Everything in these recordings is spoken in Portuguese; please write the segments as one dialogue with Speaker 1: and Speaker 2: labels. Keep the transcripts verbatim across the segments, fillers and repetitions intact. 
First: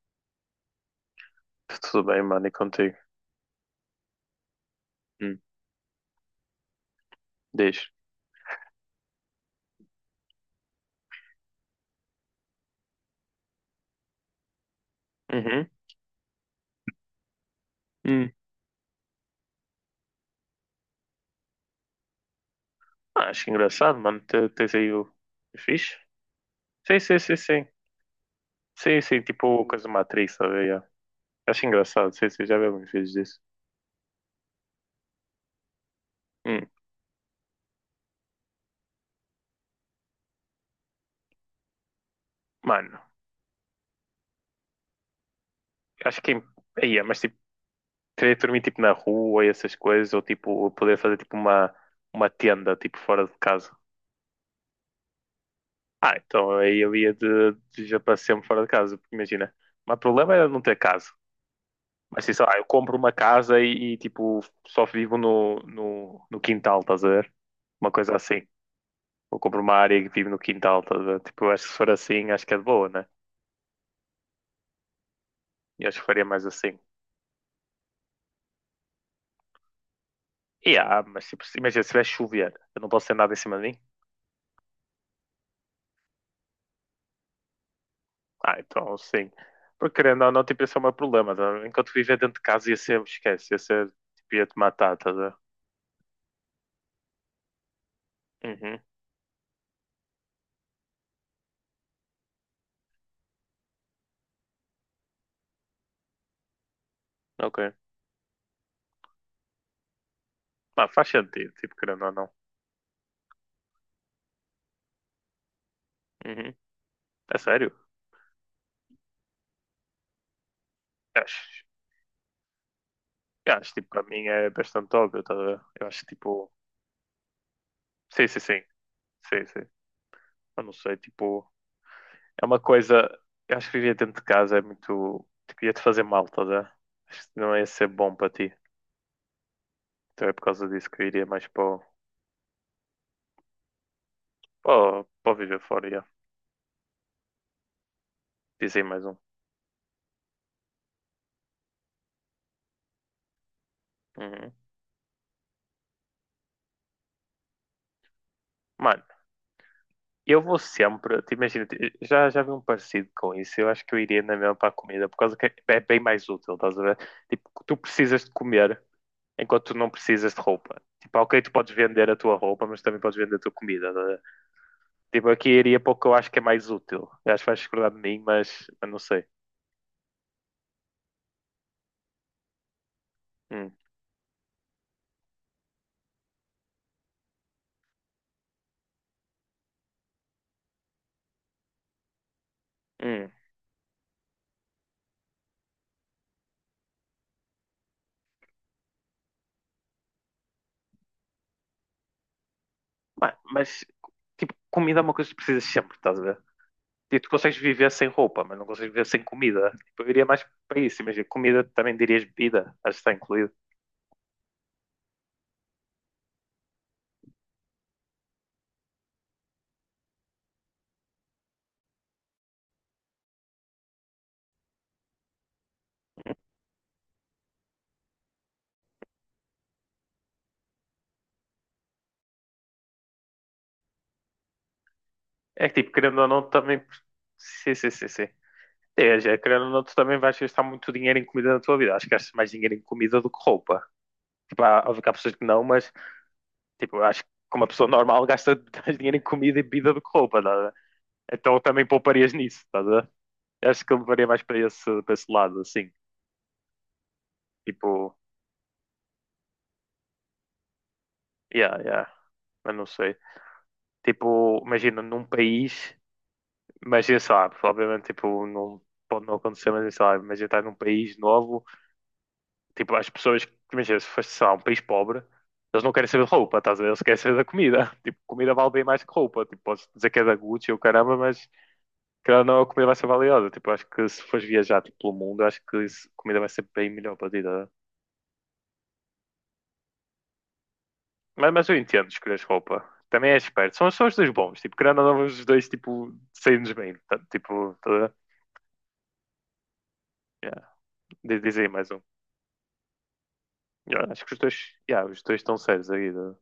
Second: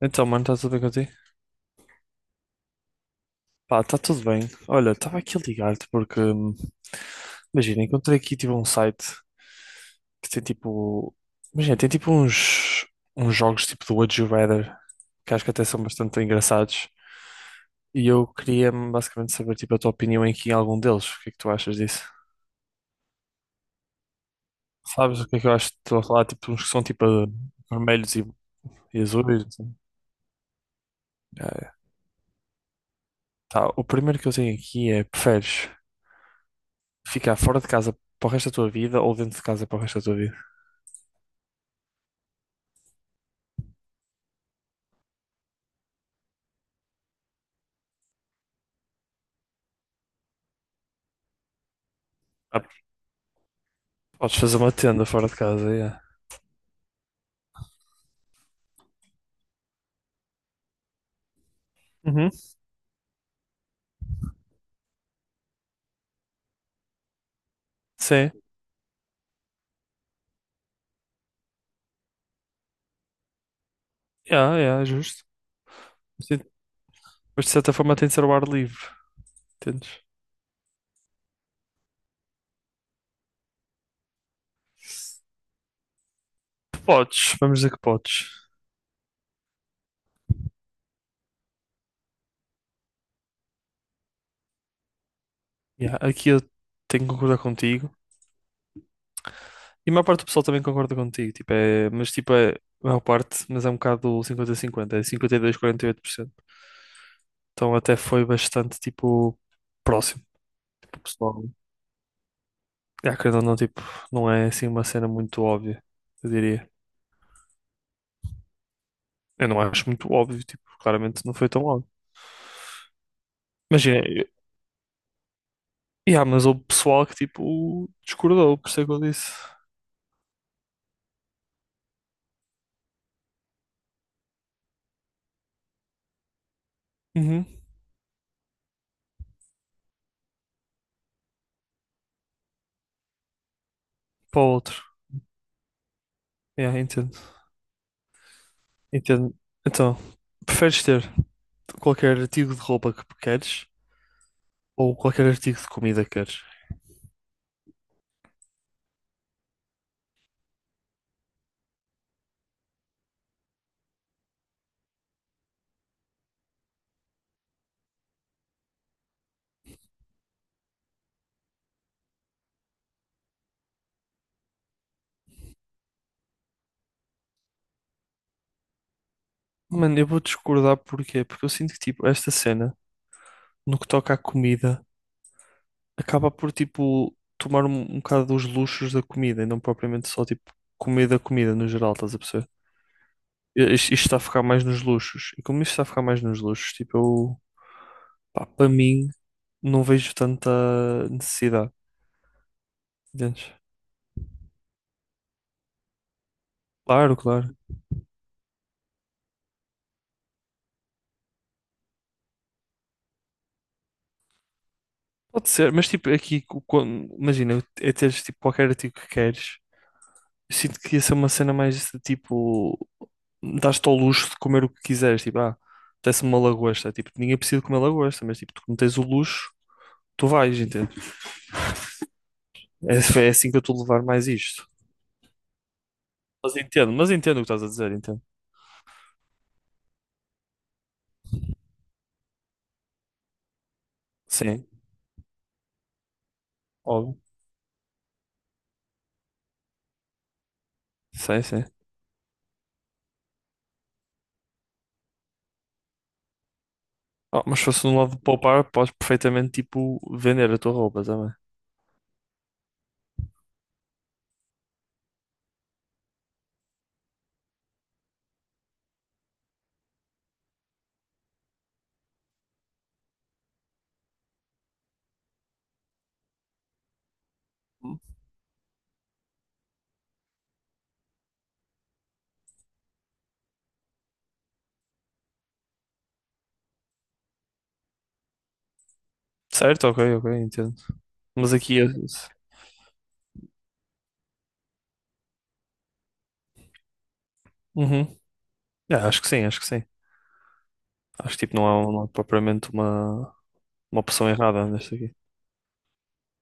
Speaker 1: Então, mano, está tudo bem contigo?
Speaker 2: Tudo bem, mano, e contigo?
Speaker 1: Pá, está tudo bem. Olha, estava aqui
Speaker 2: Hum.
Speaker 1: a ligar-te porque, hum, imagina,
Speaker 2: Diz.
Speaker 1: encontrei aqui tipo um site que tem tipo, imagina, tem tipo uns, uns jogos tipo do Would You Rather, que acho que até
Speaker 2: Uhum.
Speaker 1: são bastante engraçados. E eu
Speaker 2: Hum.
Speaker 1: queria hum, basicamente saber tipo a tua opinião aqui em algum deles. O que é que tu achas disso?
Speaker 2: Ah, acho engraçado, mano. Te- Tens aí o.
Speaker 1: Sabes o que é que eu acho?
Speaker 2: Fixe?
Speaker 1: Estou a falar tipo uns que são
Speaker 2: Sim,
Speaker 1: tipo
Speaker 2: sim,
Speaker 1: eh,
Speaker 2: sim, sim.
Speaker 1: vermelhos e, e
Speaker 2: Sim, sim,
Speaker 1: azuis,
Speaker 2: tipo
Speaker 1: assim.
Speaker 2: coisa de Matrix, sabe? Yeah.
Speaker 1: Ah,
Speaker 2: Acho
Speaker 1: é.
Speaker 2: engraçado, sim, sim, já vi alguns vídeos disso.
Speaker 1: Tá, o primeiro que eu tenho aqui é preferes
Speaker 2: Hum.
Speaker 1: ficar fora de casa para o resto da tua vida ou dentro de casa para o resto da tua vida?
Speaker 2: Mano, acho que. Aí, mas tipo, queria dormir tipo na rua e essas coisas, ou tipo, poder fazer tipo uma, uma
Speaker 1: Ah,
Speaker 2: tenda, tipo, fora de casa.
Speaker 1: podes fazer uma tenda fora de casa, yeah.
Speaker 2: Ah, então aí eu ia de, de já para sempre fora de casa, porque imagina. Mas o problema era não ter casa. Mas
Speaker 1: Uhum.
Speaker 2: assim, sei lá, eu compro uma casa e, e, tipo, só vivo no, no, no quintal, estás a ver? Uma coisa
Speaker 1: Sim,
Speaker 2: assim. Eu compro uma área e vivo no quintal, estás a ver? Tipo, eu acho que se for assim, acho que é de boa, né?
Speaker 1: yeah, yeah, justo.
Speaker 2: Eu acho que faria
Speaker 1: Sim,
Speaker 2: mais assim.
Speaker 1: mas de certa forma tem de ser o ar livre, entendes?
Speaker 2: E ah, mas tipo, se- imagina, se vai chover, eu não posso ter nada em cima de mim?
Speaker 1: Podes, vamos dizer que podes.
Speaker 2: Ah, então sim. Porque querendo ou não, tipo, esse é o meu problema, tá? Enquanto viver dentro de casa ia ser, esquece, ia ser, tipo, ia te matar, estás a ver?
Speaker 1: Yeah, aqui eu tenho que concordar contigo.
Speaker 2: Uhum,
Speaker 1: E a maior parte do pessoal também concorda contigo, tipo, é, mas tipo, é, a maior parte, mas é um bocado cinquenta a cinquenta, é cinquenta e dois a quarenta e oito por cento.
Speaker 2: ok.
Speaker 1: Então até foi bastante, tipo, próximo
Speaker 2: Ah,
Speaker 1: do
Speaker 2: faz
Speaker 1: pessoal.
Speaker 2: sentido, tipo, querendo ou não.
Speaker 1: É, querendo ou não, tipo, não é assim uma cena muito óbvia, eu
Speaker 2: Uhum.
Speaker 1: diria.
Speaker 2: É sério?
Speaker 1: Eu não acho muito óbvio, tipo, claramente não foi
Speaker 2: Acho.
Speaker 1: tão óbvio.
Speaker 2: Eu acho,
Speaker 1: Mas,
Speaker 2: tipo,
Speaker 1: é,
Speaker 2: para mim
Speaker 1: eu-
Speaker 2: é bastante óbvio, tá? A ver? Eu acho que,
Speaker 1: yeah, mas
Speaker 2: tipo,
Speaker 1: houve pessoal que, tipo,
Speaker 2: sim, sim,
Speaker 1: discordou,
Speaker 2: sim,
Speaker 1: por isso é que eu disse.
Speaker 2: sim, sim. Eu não sei, tipo, é uma coisa, eu acho que viver dentro de casa é muito, tipo, ia-te fazer mal, tá? A ver? Acho que
Speaker 1: Uhum,
Speaker 2: não ia ser bom para ti. Então é por causa disso que eu iria mais para o,
Speaker 1: para o outro.
Speaker 2: para o- para o viver fora, já.
Speaker 1: Yeah, entendo.
Speaker 2: Dizem mais um.
Speaker 1: Entendo. Então, preferes ter qualquer artigo de roupa que queres?
Speaker 2: Uhum.
Speaker 1: Ou qualquer artigo de comida queres?
Speaker 2: Mano, eu vou sempre, te imagina, te- já, já vi um parecido com isso, eu acho que eu iria na mesma para a comida, por causa que é é bem mais útil, estás a ver? Tipo, tu precisas de comer, enquanto tu não precisas de roupa. Tipo, ok, tu podes vender a tua roupa, mas também podes vender a tua comida, tá a ver? Tipo, aqui iria para o que eu acho que é mais útil. Eu acho que vais discordar de mim, mas eu não sei.
Speaker 1: Mano, eu vou discordar porquê? Porque eu sinto que, tipo, esta cena,
Speaker 2: Hum,
Speaker 1: no que toca à comida, acaba por, tipo, tomar um, um bocado dos luxos da comida e não propriamente só, tipo, comida, comida no geral, estás a perceber?
Speaker 2: hum.
Speaker 1: I- Isto, isto está a ficar mais nos luxos. E como isto está a ficar mais nos luxos, tipo, eu, pá, para mim, não vejo tanta necessidade.
Speaker 2: Mas,
Speaker 1: Entendes?
Speaker 2: mas, tipo, comida é uma coisa que precisas sempre, estás a ver?
Speaker 1: Claro,
Speaker 2: Tipo, tu
Speaker 1: claro.
Speaker 2: consegues viver sem roupa, mas não consegues viver sem comida. Tipo, eu iria mais para isso. Imagina, comida também dirias bebida, acho que está incluído.
Speaker 1: Pode ser, mas tipo, aqui, co- quando, imagina, é teres tipo qualquer artigo que queres. Eu sinto que ia ser uma cena mais de tipo, dás-te ao luxo de comer o que quiseres. Tipo, ah, apetece-me uma lagosta. Tipo, ninguém precisa de comer lagosta, mas tipo, tu não tens o luxo, tu vais, entende? É, é assim que eu estou a levar mais isto.
Speaker 2: É que, tipo, querendo ou não,
Speaker 1: Mas
Speaker 2: também.
Speaker 1: entendo, mas entendo o que estás a
Speaker 2: Sim, sim,
Speaker 1: dizer,
Speaker 2: sim,
Speaker 1: entendo.
Speaker 2: sim. É, já, querendo ou não, tu também vais gastar muito dinheiro em comida na tua vida. Acho que gastas mais dinheiro em comida do que roupa. Tipo,
Speaker 1: Sim,
Speaker 2: há, óbvio que há pessoas que não, mas tipo, eu
Speaker 1: óbvio.
Speaker 2: acho que como uma pessoa normal gasta mais dinheiro em comida e bebida do que roupa, tá?
Speaker 1: Sim,
Speaker 2: Então
Speaker 1: sim.
Speaker 2: também pouparias nisso, tá? Acho que eu levaria mais para esse, para esse lado, assim.
Speaker 1: Ah, mas se fosse um lado
Speaker 2: Tipo,
Speaker 1: de poupar, podes perfeitamente tipo vender a tua roupa também.
Speaker 2: yeah, yeah, mas não sei. Tipo, imagina num país, imagina, sei lá, obviamente, tipo, não pode não acontecer, mas sei lá, imagina estar num país novo, tipo, as pessoas, imagina, se fosse, sei lá, um país pobre, eles não querem saber de roupa, estás a ver? Eles querem saber da comida. Tipo, comida vale bem mais que roupa. Tipo, podes dizer que é da Gucci ou caramba, mas, querendo ou não, é a comida vai ser valiosa. Tipo, acho que se fores viajar tipo, pelo mundo, acho que isso- a comida vai ser bem melhor para ti, tá?
Speaker 1: Certo? Ok, ok, entendo.
Speaker 2: Mas,
Speaker 1: Mas
Speaker 2: mas
Speaker 1: aqui.
Speaker 2: eu
Speaker 1: eu-
Speaker 2: entendo escolheres roupa. Também é esperto. São, são os dois bons. Tipo, querendo ou não, os dois tipo, saem-nos bem, tá? Tipo, tá?
Speaker 1: Uhum. Ah, acho que sim, acho que sim.
Speaker 2: Yeah.
Speaker 1: Acho
Speaker 2: Diz,
Speaker 1: que tipo,
Speaker 2: diz
Speaker 1: não
Speaker 2: aí
Speaker 1: há,
Speaker 2: mais
Speaker 1: um,
Speaker 2: um.
Speaker 1: não há propriamente uma, uma
Speaker 2: Yeah, acho
Speaker 1: opção
Speaker 2: que os dois,
Speaker 1: errada nesta
Speaker 2: yeah,
Speaker 1: aqui.
Speaker 2: os dois estão sérios aí, tá?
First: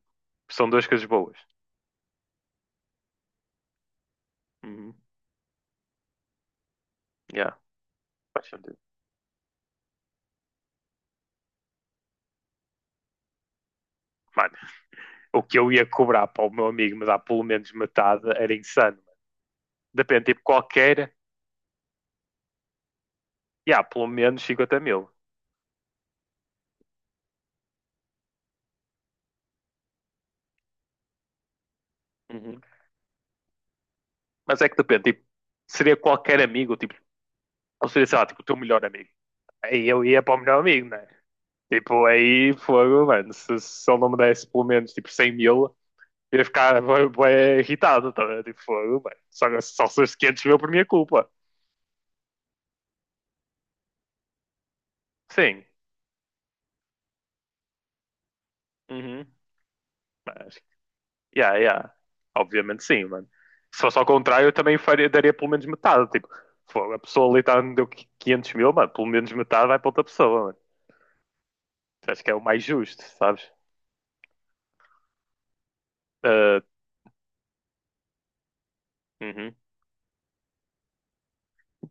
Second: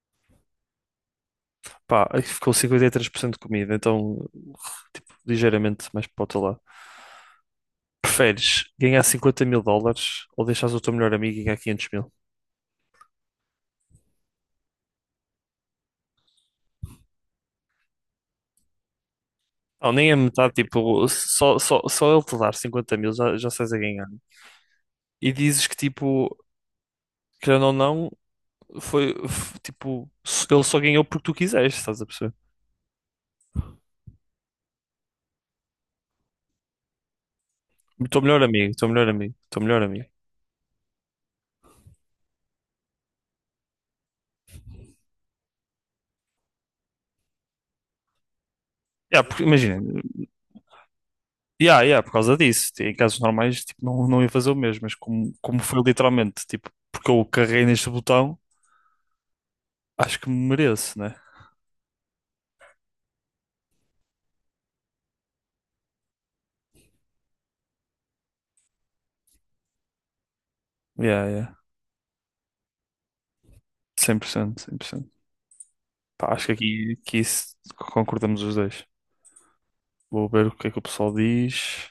Speaker 2: São duas coisas boas.
Speaker 1: Pá, aqui ficou cinquenta e três por cento de comida, então
Speaker 2: Uhum.
Speaker 1: tipo, ligeiramente mais para o outro lado.
Speaker 2: Yeah, faz
Speaker 1: Preferes
Speaker 2: sentido.
Speaker 1: ganhar cinquenta mil dólares ou deixares o teu melhor amigo ganhar quinhentos mil?
Speaker 2: Mano, o que eu ia cobrar para o meu amigo me dar pelo menos metade era insano.
Speaker 1: Não, nem a
Speaker 2: Depende, tipo,
Speaker 1: metade, tipo,
Speaker 2: qualquer,
Speaker 1: só, só, só ele te dar cinquenta mil já, já estás a
Speaker 2: yeah,
Speaker 1: ganhar.
Speaker 2: pelo menos 50 mil.
Speaker 1: E dizes que, tipo, querendo ou não, foi, f- tipo, ele só ganhou porque tu quiseste, estás a perceber?
Speaker 2: Uhum. Mas é que depende, tipo, seria qualquer amigo, tipo, ou seria,
Speaker 1: O
Speaker 2: sei
Speaker 1: teu
Speaker 2: lá, tipo,
Speaker 1: melhor
Speaker 2: o teu
Speaker 1: amigo, o
Speaker 2: melhor
Speaker 1: teu
Speaker 2: amigo.
Speaker 1: melhor amigo, o teu melhor
Speaker 2: Aí eu
Speaker 1: amigo.
Speaker 2: ia para o melhor amigo, né? Tipo, aí fogo, mano, se, se ele não me desse pelo menos, tipo, 100 mil, eu ia ficar bué, bué irritado, tá, vendo? Tipo, fogo, mano,
Speaker 1: Yeah, porque,
Speaker 2: só,
Speaker 1: imagina.
Speaker 2: só se os 500 mil por minha culpa.
Speaker 1: Yeah, yeah, por causa disso. Em casos normais, tipo, não, não ia fazer o mesmo, mas como, como
Speaker 2: Sim.
Speaker 1: foi literalmente, tipo, porque eu carreguei neste botão,
Speaker 2: Uhum.
Speaker 1: acho que me
Speaker 2: Mas,
Speaker 1: mereço, né?
Speaker 2: yeah, yeah. Obviamente sim, mano. Se fosse ao contrário, eu também faria, daria pelo menos metade, tipo, fogo, a pessoa ali tá, me deu 500 mil, mano, pelo menos metade vai para outra pessoa, mano.
Speaker 1: Yeah, yeah.
Speaker 2: Acho que é o mais justo, sabes?
Speaker 1: cem por cento, cem por cento. Pá, acho que
Speaker 2: Ah,
Speaker 1: aqui, aqui isso- concordamos os dois.
Speaker 2: uhum.
Speaker 1: Vou ver o que é que o pessoal diz.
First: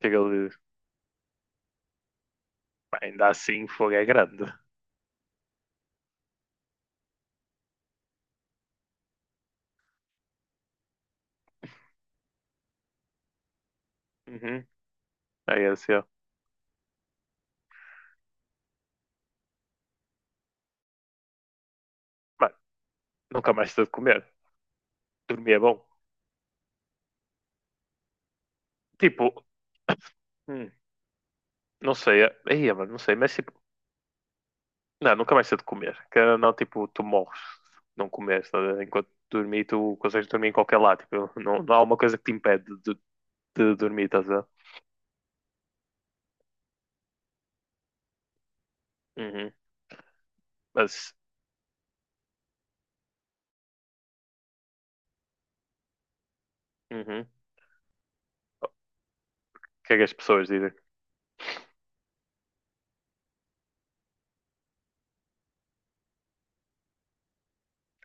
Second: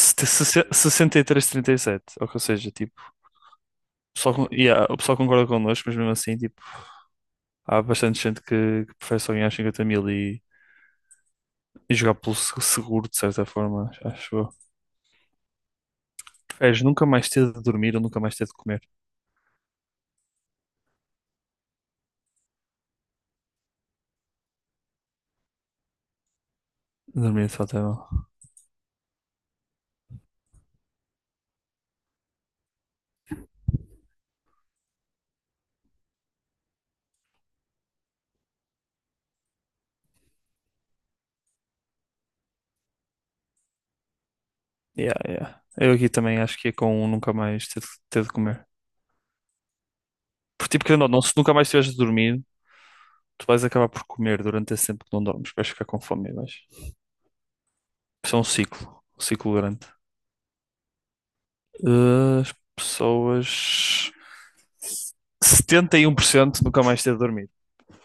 Speaker 2: Que ele,
Speaker 1: sesse- Sessenta e três, trinta e sete ou seja,
Speaker 2: pá,
Speaker 1: tipo,
Speaker 2: ainda assim o fogo é
Speaker 1: o pessoal,
Speaker 2: grande.
Speaker 1: con- yeah, o pessoal concorda connosco, mas mesmo assim, tipo, há bastante gente que, que prefere só ganhar cinquenta mil e, e jogar pelo se- seguro, de certa forma, acho eu.
Speaker 2: Uhum. Aí é assim, ó,
Speaker 1: Preferes nunca mais ter de dormir ou nunca mais ter de comer?
Speaker 2: mano, nunca mais estou de comer. Dormir é bom.
Speaker 1: Dormir de fato é.
Speaker 2: Tipo, hum, não sei, é- aí, é, mano, não sei, mas tipo, não, nunca mais estou de comer. Que não, tipo, tu morres se não comeres, tá, enquanto dormir, tu consegues dormir em qualquer lado. Tipo, não, não há uma coisa que te impede de, de dormir, estás a ver?
Speaker 1: Yeah, yeah. Eu aqui também acho que é com um nunca mais ter, de ter de comer.
Speaker 2: Uhum.
Speaker 1: Porque, tipo, querendo ou
Speaker 2: Mas,
Speaker 1: não, se nunca mais tiveres de dormir, tu vais acabar por comer durante esse tempo que não dormes. Vais ficar com fome, e vais.
Speaker 2: uhum. O
Speaker 1: Isso é um ciclo. Um ciclo grande.
Speaker 2: que é que as pessoas dizem?
Speaker 1: Eh, As pessoas. Setenta e um por cento nunca mais ter de dormir.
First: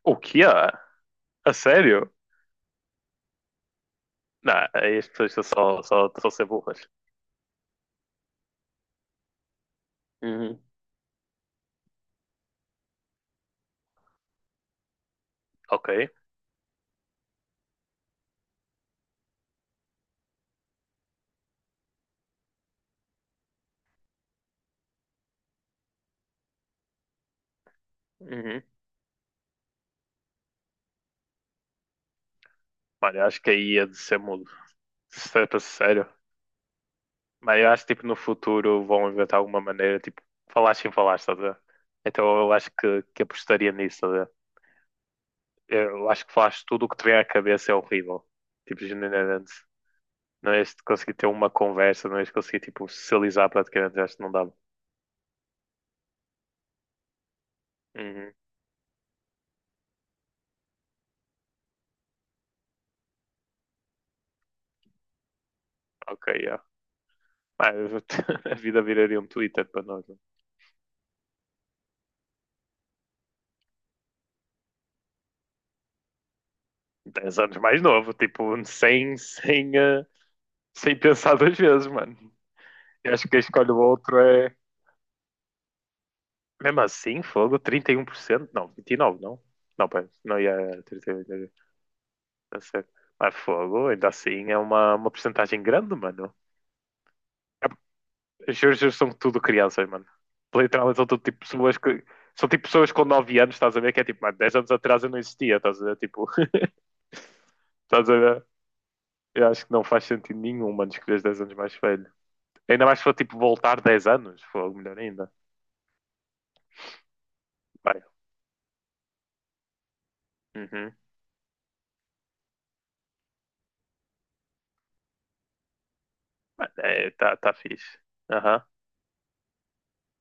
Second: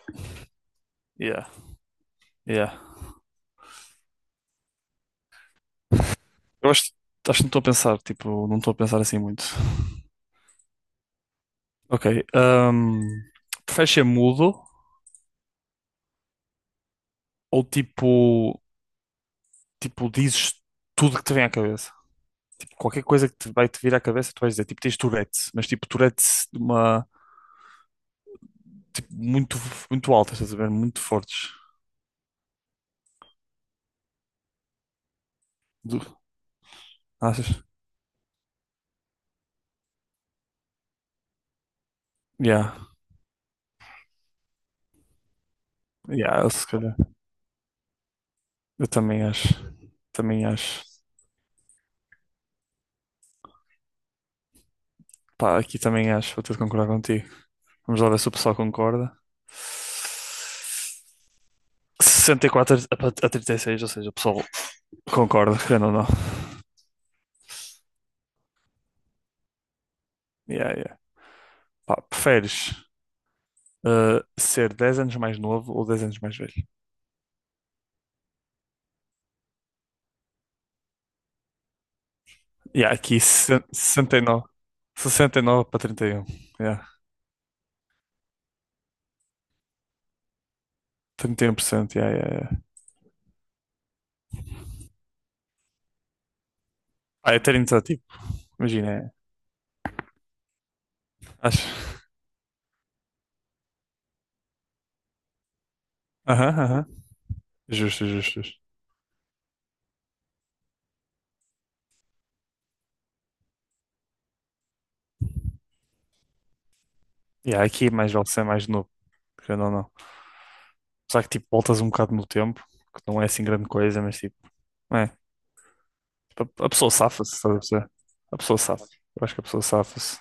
Speaker 2: O que é?
Speaker 1: Yeah,
Speaker 2: A sério?
Speaker 1: yeah.
Speaker 2: Não, aí as pessoas são só, só, só ser
Speaker 1: Eu
Speaker 2: burras.
Speaker 1: acho, acho que não estou a pensar, tipo, não estou a pensar assim muito.
Speaker 2: Uhum.
Speaker 1: Ok. Um, Preferes ser mudo
Speaker 2: Ok.
Speaker 1: ou tipo, tipo, dizes tudo que te vem à cabeça? Qualquer coisa que te vai te vir à cabeça, tu vais dizer, tipo, tens Tourette, mas tipo, Tourette de uma,
Speaker 2: Uhum.
Speaker 1: tipo, muito, muito altas estás a ver? Muito fortes.
Speaker 2: Olha, acho que aí ia de ser mudo. Certo,
Speaker 1: Do-
Speaker 2: sério. Mas
Speaker 1: Achas?
Speaker 2: eu acho que tipo, no futuro vão inventar alguma maneira, tipo, falar sem falar, estás a ver? Então eu acho
Speaker 1: Yeah,
Speaker 2: que, que apostaria nisso, estás a ver? Eu acho que
Speaker 1: yeah, eu,
Speaker 2: falaste
Speaker 1: se
Speaker 2: tudo o
Speaker 1: calhar.
Speaker 2: que te vem à cabeça é horrível. Tipo,
Speaker 1: Eu também acho.
Speaker 2: genuinamente.
Speaker 1: Também
Speaker 2: Não és de
Speaker 1: acho.
Speaker 2: conseguir ter uma conversa, não és de conseguir, tipo, socializar praticamente, eu acho que não dava.
Speaker 1: Pá, aqui também acho, vou ter de concordar contigo. Vamos lá ver se o
Speaker 2: Uhum,
Speaker 1: pessoal concorda. Sessenta e quatro a a trinta e seis ou seja, o pessoal concorda, querendo ou não.
Speaker 2: ok, yeah. Mas a vida viraria um Twitter para nós, né?
Speaker 1: Yeah, yeah. Pá, preferes eh, ser dez anos mais novo ou dez anos mais velho?
Speaker 2: 10 anos mais novo, tipo, sem, sem, eh, sem pensar duas vezes, mano.
Speaker 1: Yeah,
Speaker 2: Eu
Speaker 1: aqui
Speaker 2: acho que quem
Speaker 1: se-
Speaker 2: escolhe o outro
Speaker 1: sessenta e nove.
Speaker 2: é.
Speaker 1: sessenta e nove para trinta e um.
Speaker 2: Mesmo
Speaker 1: Yeah.
Speaker 2: assim, fogo, trinta e um por cento. Não, vinte e nove por cento, não. Não, pera, não ia trinta e oito, ia-
Speaker 1: trinta e um por cento, yeah, yeah, yeah.
Speaker 2: tá certo. Mas fogo, ainda assim, é uma, uma porcentagem grande, mano.
Speaker 1: Ah, é ter
Speaker 2: É-
Speaker 1: iniciativa,
Speaker 2: Os
Speaker 1: imagina.
Speaker 2: juros são
Speaker 1: É.
Speaker 2: tudo crianças, mano. Literalmente são tudo tipo pessoas
Speaker 1: Acho.
Speaker 2: que. São tipo pessoas com nove anos, estás a ver? Que é tipo, mano, dez anos atrás eu não existia, estás a ver? Tipo,
Speaker 1: Aham, aham. Justo,
Speaker 2: estás a
Speaker 1: justo,
Speaker 2: ver?
Speaker 1: justo.
Speaker 2: Eu acho que não faz sentido nenhum, mano, escolheres dez anos mais velho. Ainda mais se for tipo voltar dez anos, fogo, melhor ainda.
Speaker 1: Yeah, aqui é
Speaker 2: Vai.
Speaker 1: mais vale ser mais novo, querendo ou não.
Speaker 2: Uhum.
Speaker 1: Só que tipo, voltas um bocado no tempo, que não é assim grande coisa, mas tipo, é. Tipo, a a
Speaker 2: Mano,
Speaker 1: pessoa
Speaker 2: é,
Speaker 1: safa-se,
Speaker 2: tá,
Speaker 1: estás
Speaker 2: tá
Speaker 1: a perceber?
Speaker 2: fixe.
Speaker 1: A pessoa
Speaker 2: Aham.
Speaker 1: safa-se. Eu acho que a pessoa safa-se.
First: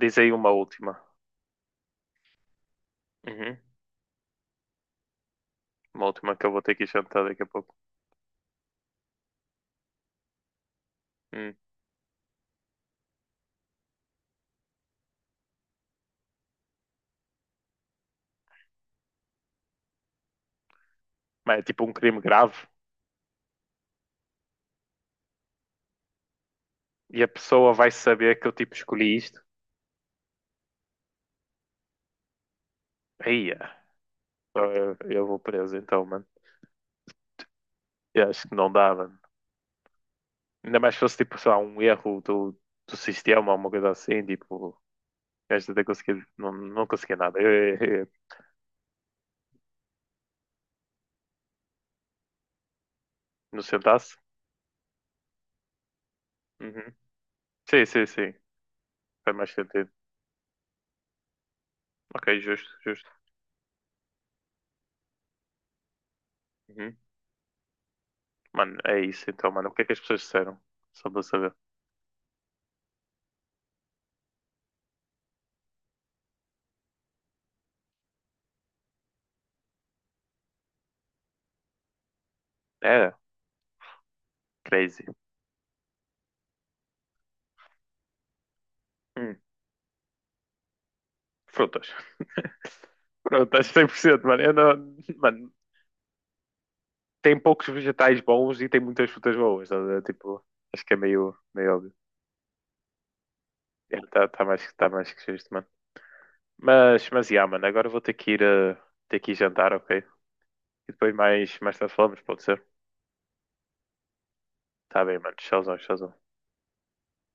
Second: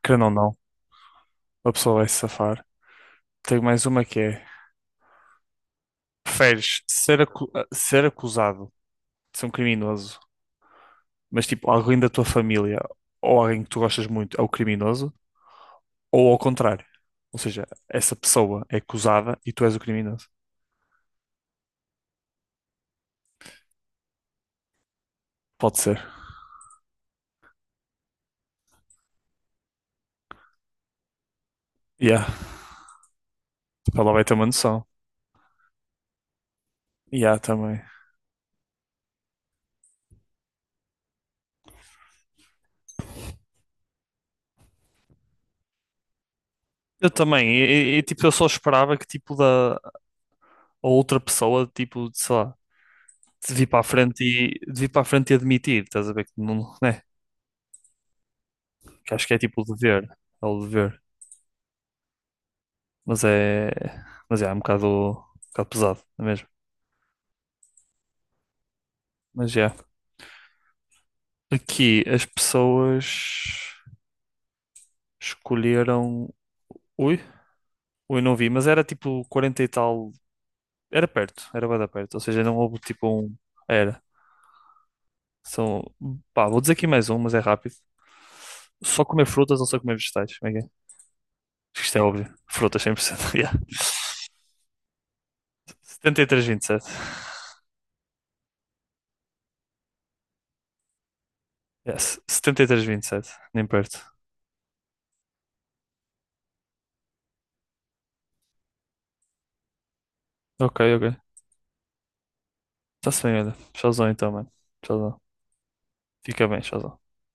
Speaker 2: Diz
Speaker 1: Querendo ou
Speaker 2: aí uma
Speaker 1: não,
Speaker 2: última.
Speaker 1: a pessoa vai se safar.
Speaker 2: Uhum.
Speaker 1: Tenho mais uma que é:
Speaker 2: Uma última que eu vou ter
Speaker 1: preferes
Speaker 2: que
Speaker 1: ser,
Speaker 2: jantar daqui a
Speaker 1: acu-
Speaker 2: pouco.
Speaker 1: ser acusado de ser um criminoso mas
Speaker 2: Hum.
Speaker 1: tipo, alguém da tua família ou alguém que tu gostas muito é o criminoso, ou ao contrário. Ou seja, essa pessoa é acusada e tu és o criminoso.
Speaker 2: Mas é tipo um crime grave
Speaker 1: Pode ser.
Speaker 2: e a pessoa vai saber que eu tipo escolhi isto.
Speaker 1: Yeah,
Speaker 2: Aí,
Speaker 1: tipo, ela vai ter uma noção.
Speaker 2: eu, eu vou preso então, mano.
Speaker 1: Yeah, também.
Speaker 2: Eu acho que não dá, mano. Ainda mais se fosse tipo, sei lá, um erro do, do sistema, alguma coisa assim, tipo, gajo até conseguir, não, não
Speaker 1: Eu
Speaker 2: conseguia nada.
Speaker 1: também.
Speaker 2: Eu, eu,
Speaker 1: E, e, e,
Speaker 2: eu
Speaker 1: tipo, eu só esperava que tipo da a outra pessoa, tipo, sei lá, de
Speaker 2: não
Speaker 1: vir para a
Speaker 2: sentasse?
Speaker 1: frente e de vir para a frente e admitir, estás a ver que não,
Speaker 2: Uhum.
Speaker 1: né?
Speaker 2: Sim, sim, sim.
Speaker 1: Que acho que
Speaker 2: Faz
Speaker 1: é
Speaker 2: mais
Speaker 1: tipo o
Speaker 2: sentido.
Speaker 1: dever, é o dever.
Speaker 2: Ok, justo, justo.
Speaker 1: Mas é, mas é, é um bocado, um bocado pesado, não é mesmo?
Speaker 2: Uhum. Mano, é isso então,
Speaker 1: Mas
Speaker 2: mano. O
Speaker 1: é.
Speaker 2: que é que as pessoas disseram? Só para saber.
Speaker 1: Aqui as pessoas escolheram. Ui, ui, não vi, mas era tipo quarenta e tal. Era perto, era bem perto. Ou seja, não houve tipo
Speaker 2: É,
Speaker 1: um. Era.
Speaker 2: crazy.
Speaker 1: São. Pá, vou dizer aqui mais um, mas é rápido. Só comer
Speaker 2: Hum.
Speaker 1: frutas ou só comer vegetais? Como é que é?
Speaker 2: Frutas.
Speaker 1: Isto é óbvio. Frutas cem por cento. Yeah.
Speaker 2: Frutas, cem por cento, mano. Eu não- mano,
Speaker 1: setenta e três vírgula vinte e sete.
Speaker 2: tem poucos vegetais bons e tem muitas frutas boas, estás a ver? Tipo, acho que é meio, meio óbvio.
Speaker 1: Yes. setenta e três vírgula vinte e sete. Nem perto.
Speaker 2: Está tá tá mais, tá mais que justo, mano. Mas, mas, yeah, mano, agora eu vou ter que ir, eh, ter que ir jantar, ok? E
Speaker 1: Ok,
Speaker 2: depois
Speaker 1: ok.
Speaker 2: mais, mais tarde falamos, pode ser?
Speaker 1: Está-se bem, olha. Tchauzão então, mano.
Speaker 2: Tá bem,
Speaker 1: Tchauzão.
Speaker 2: mano. Tchauzão, tchauzão.
Speaker 1: Fica bem, tchauzão.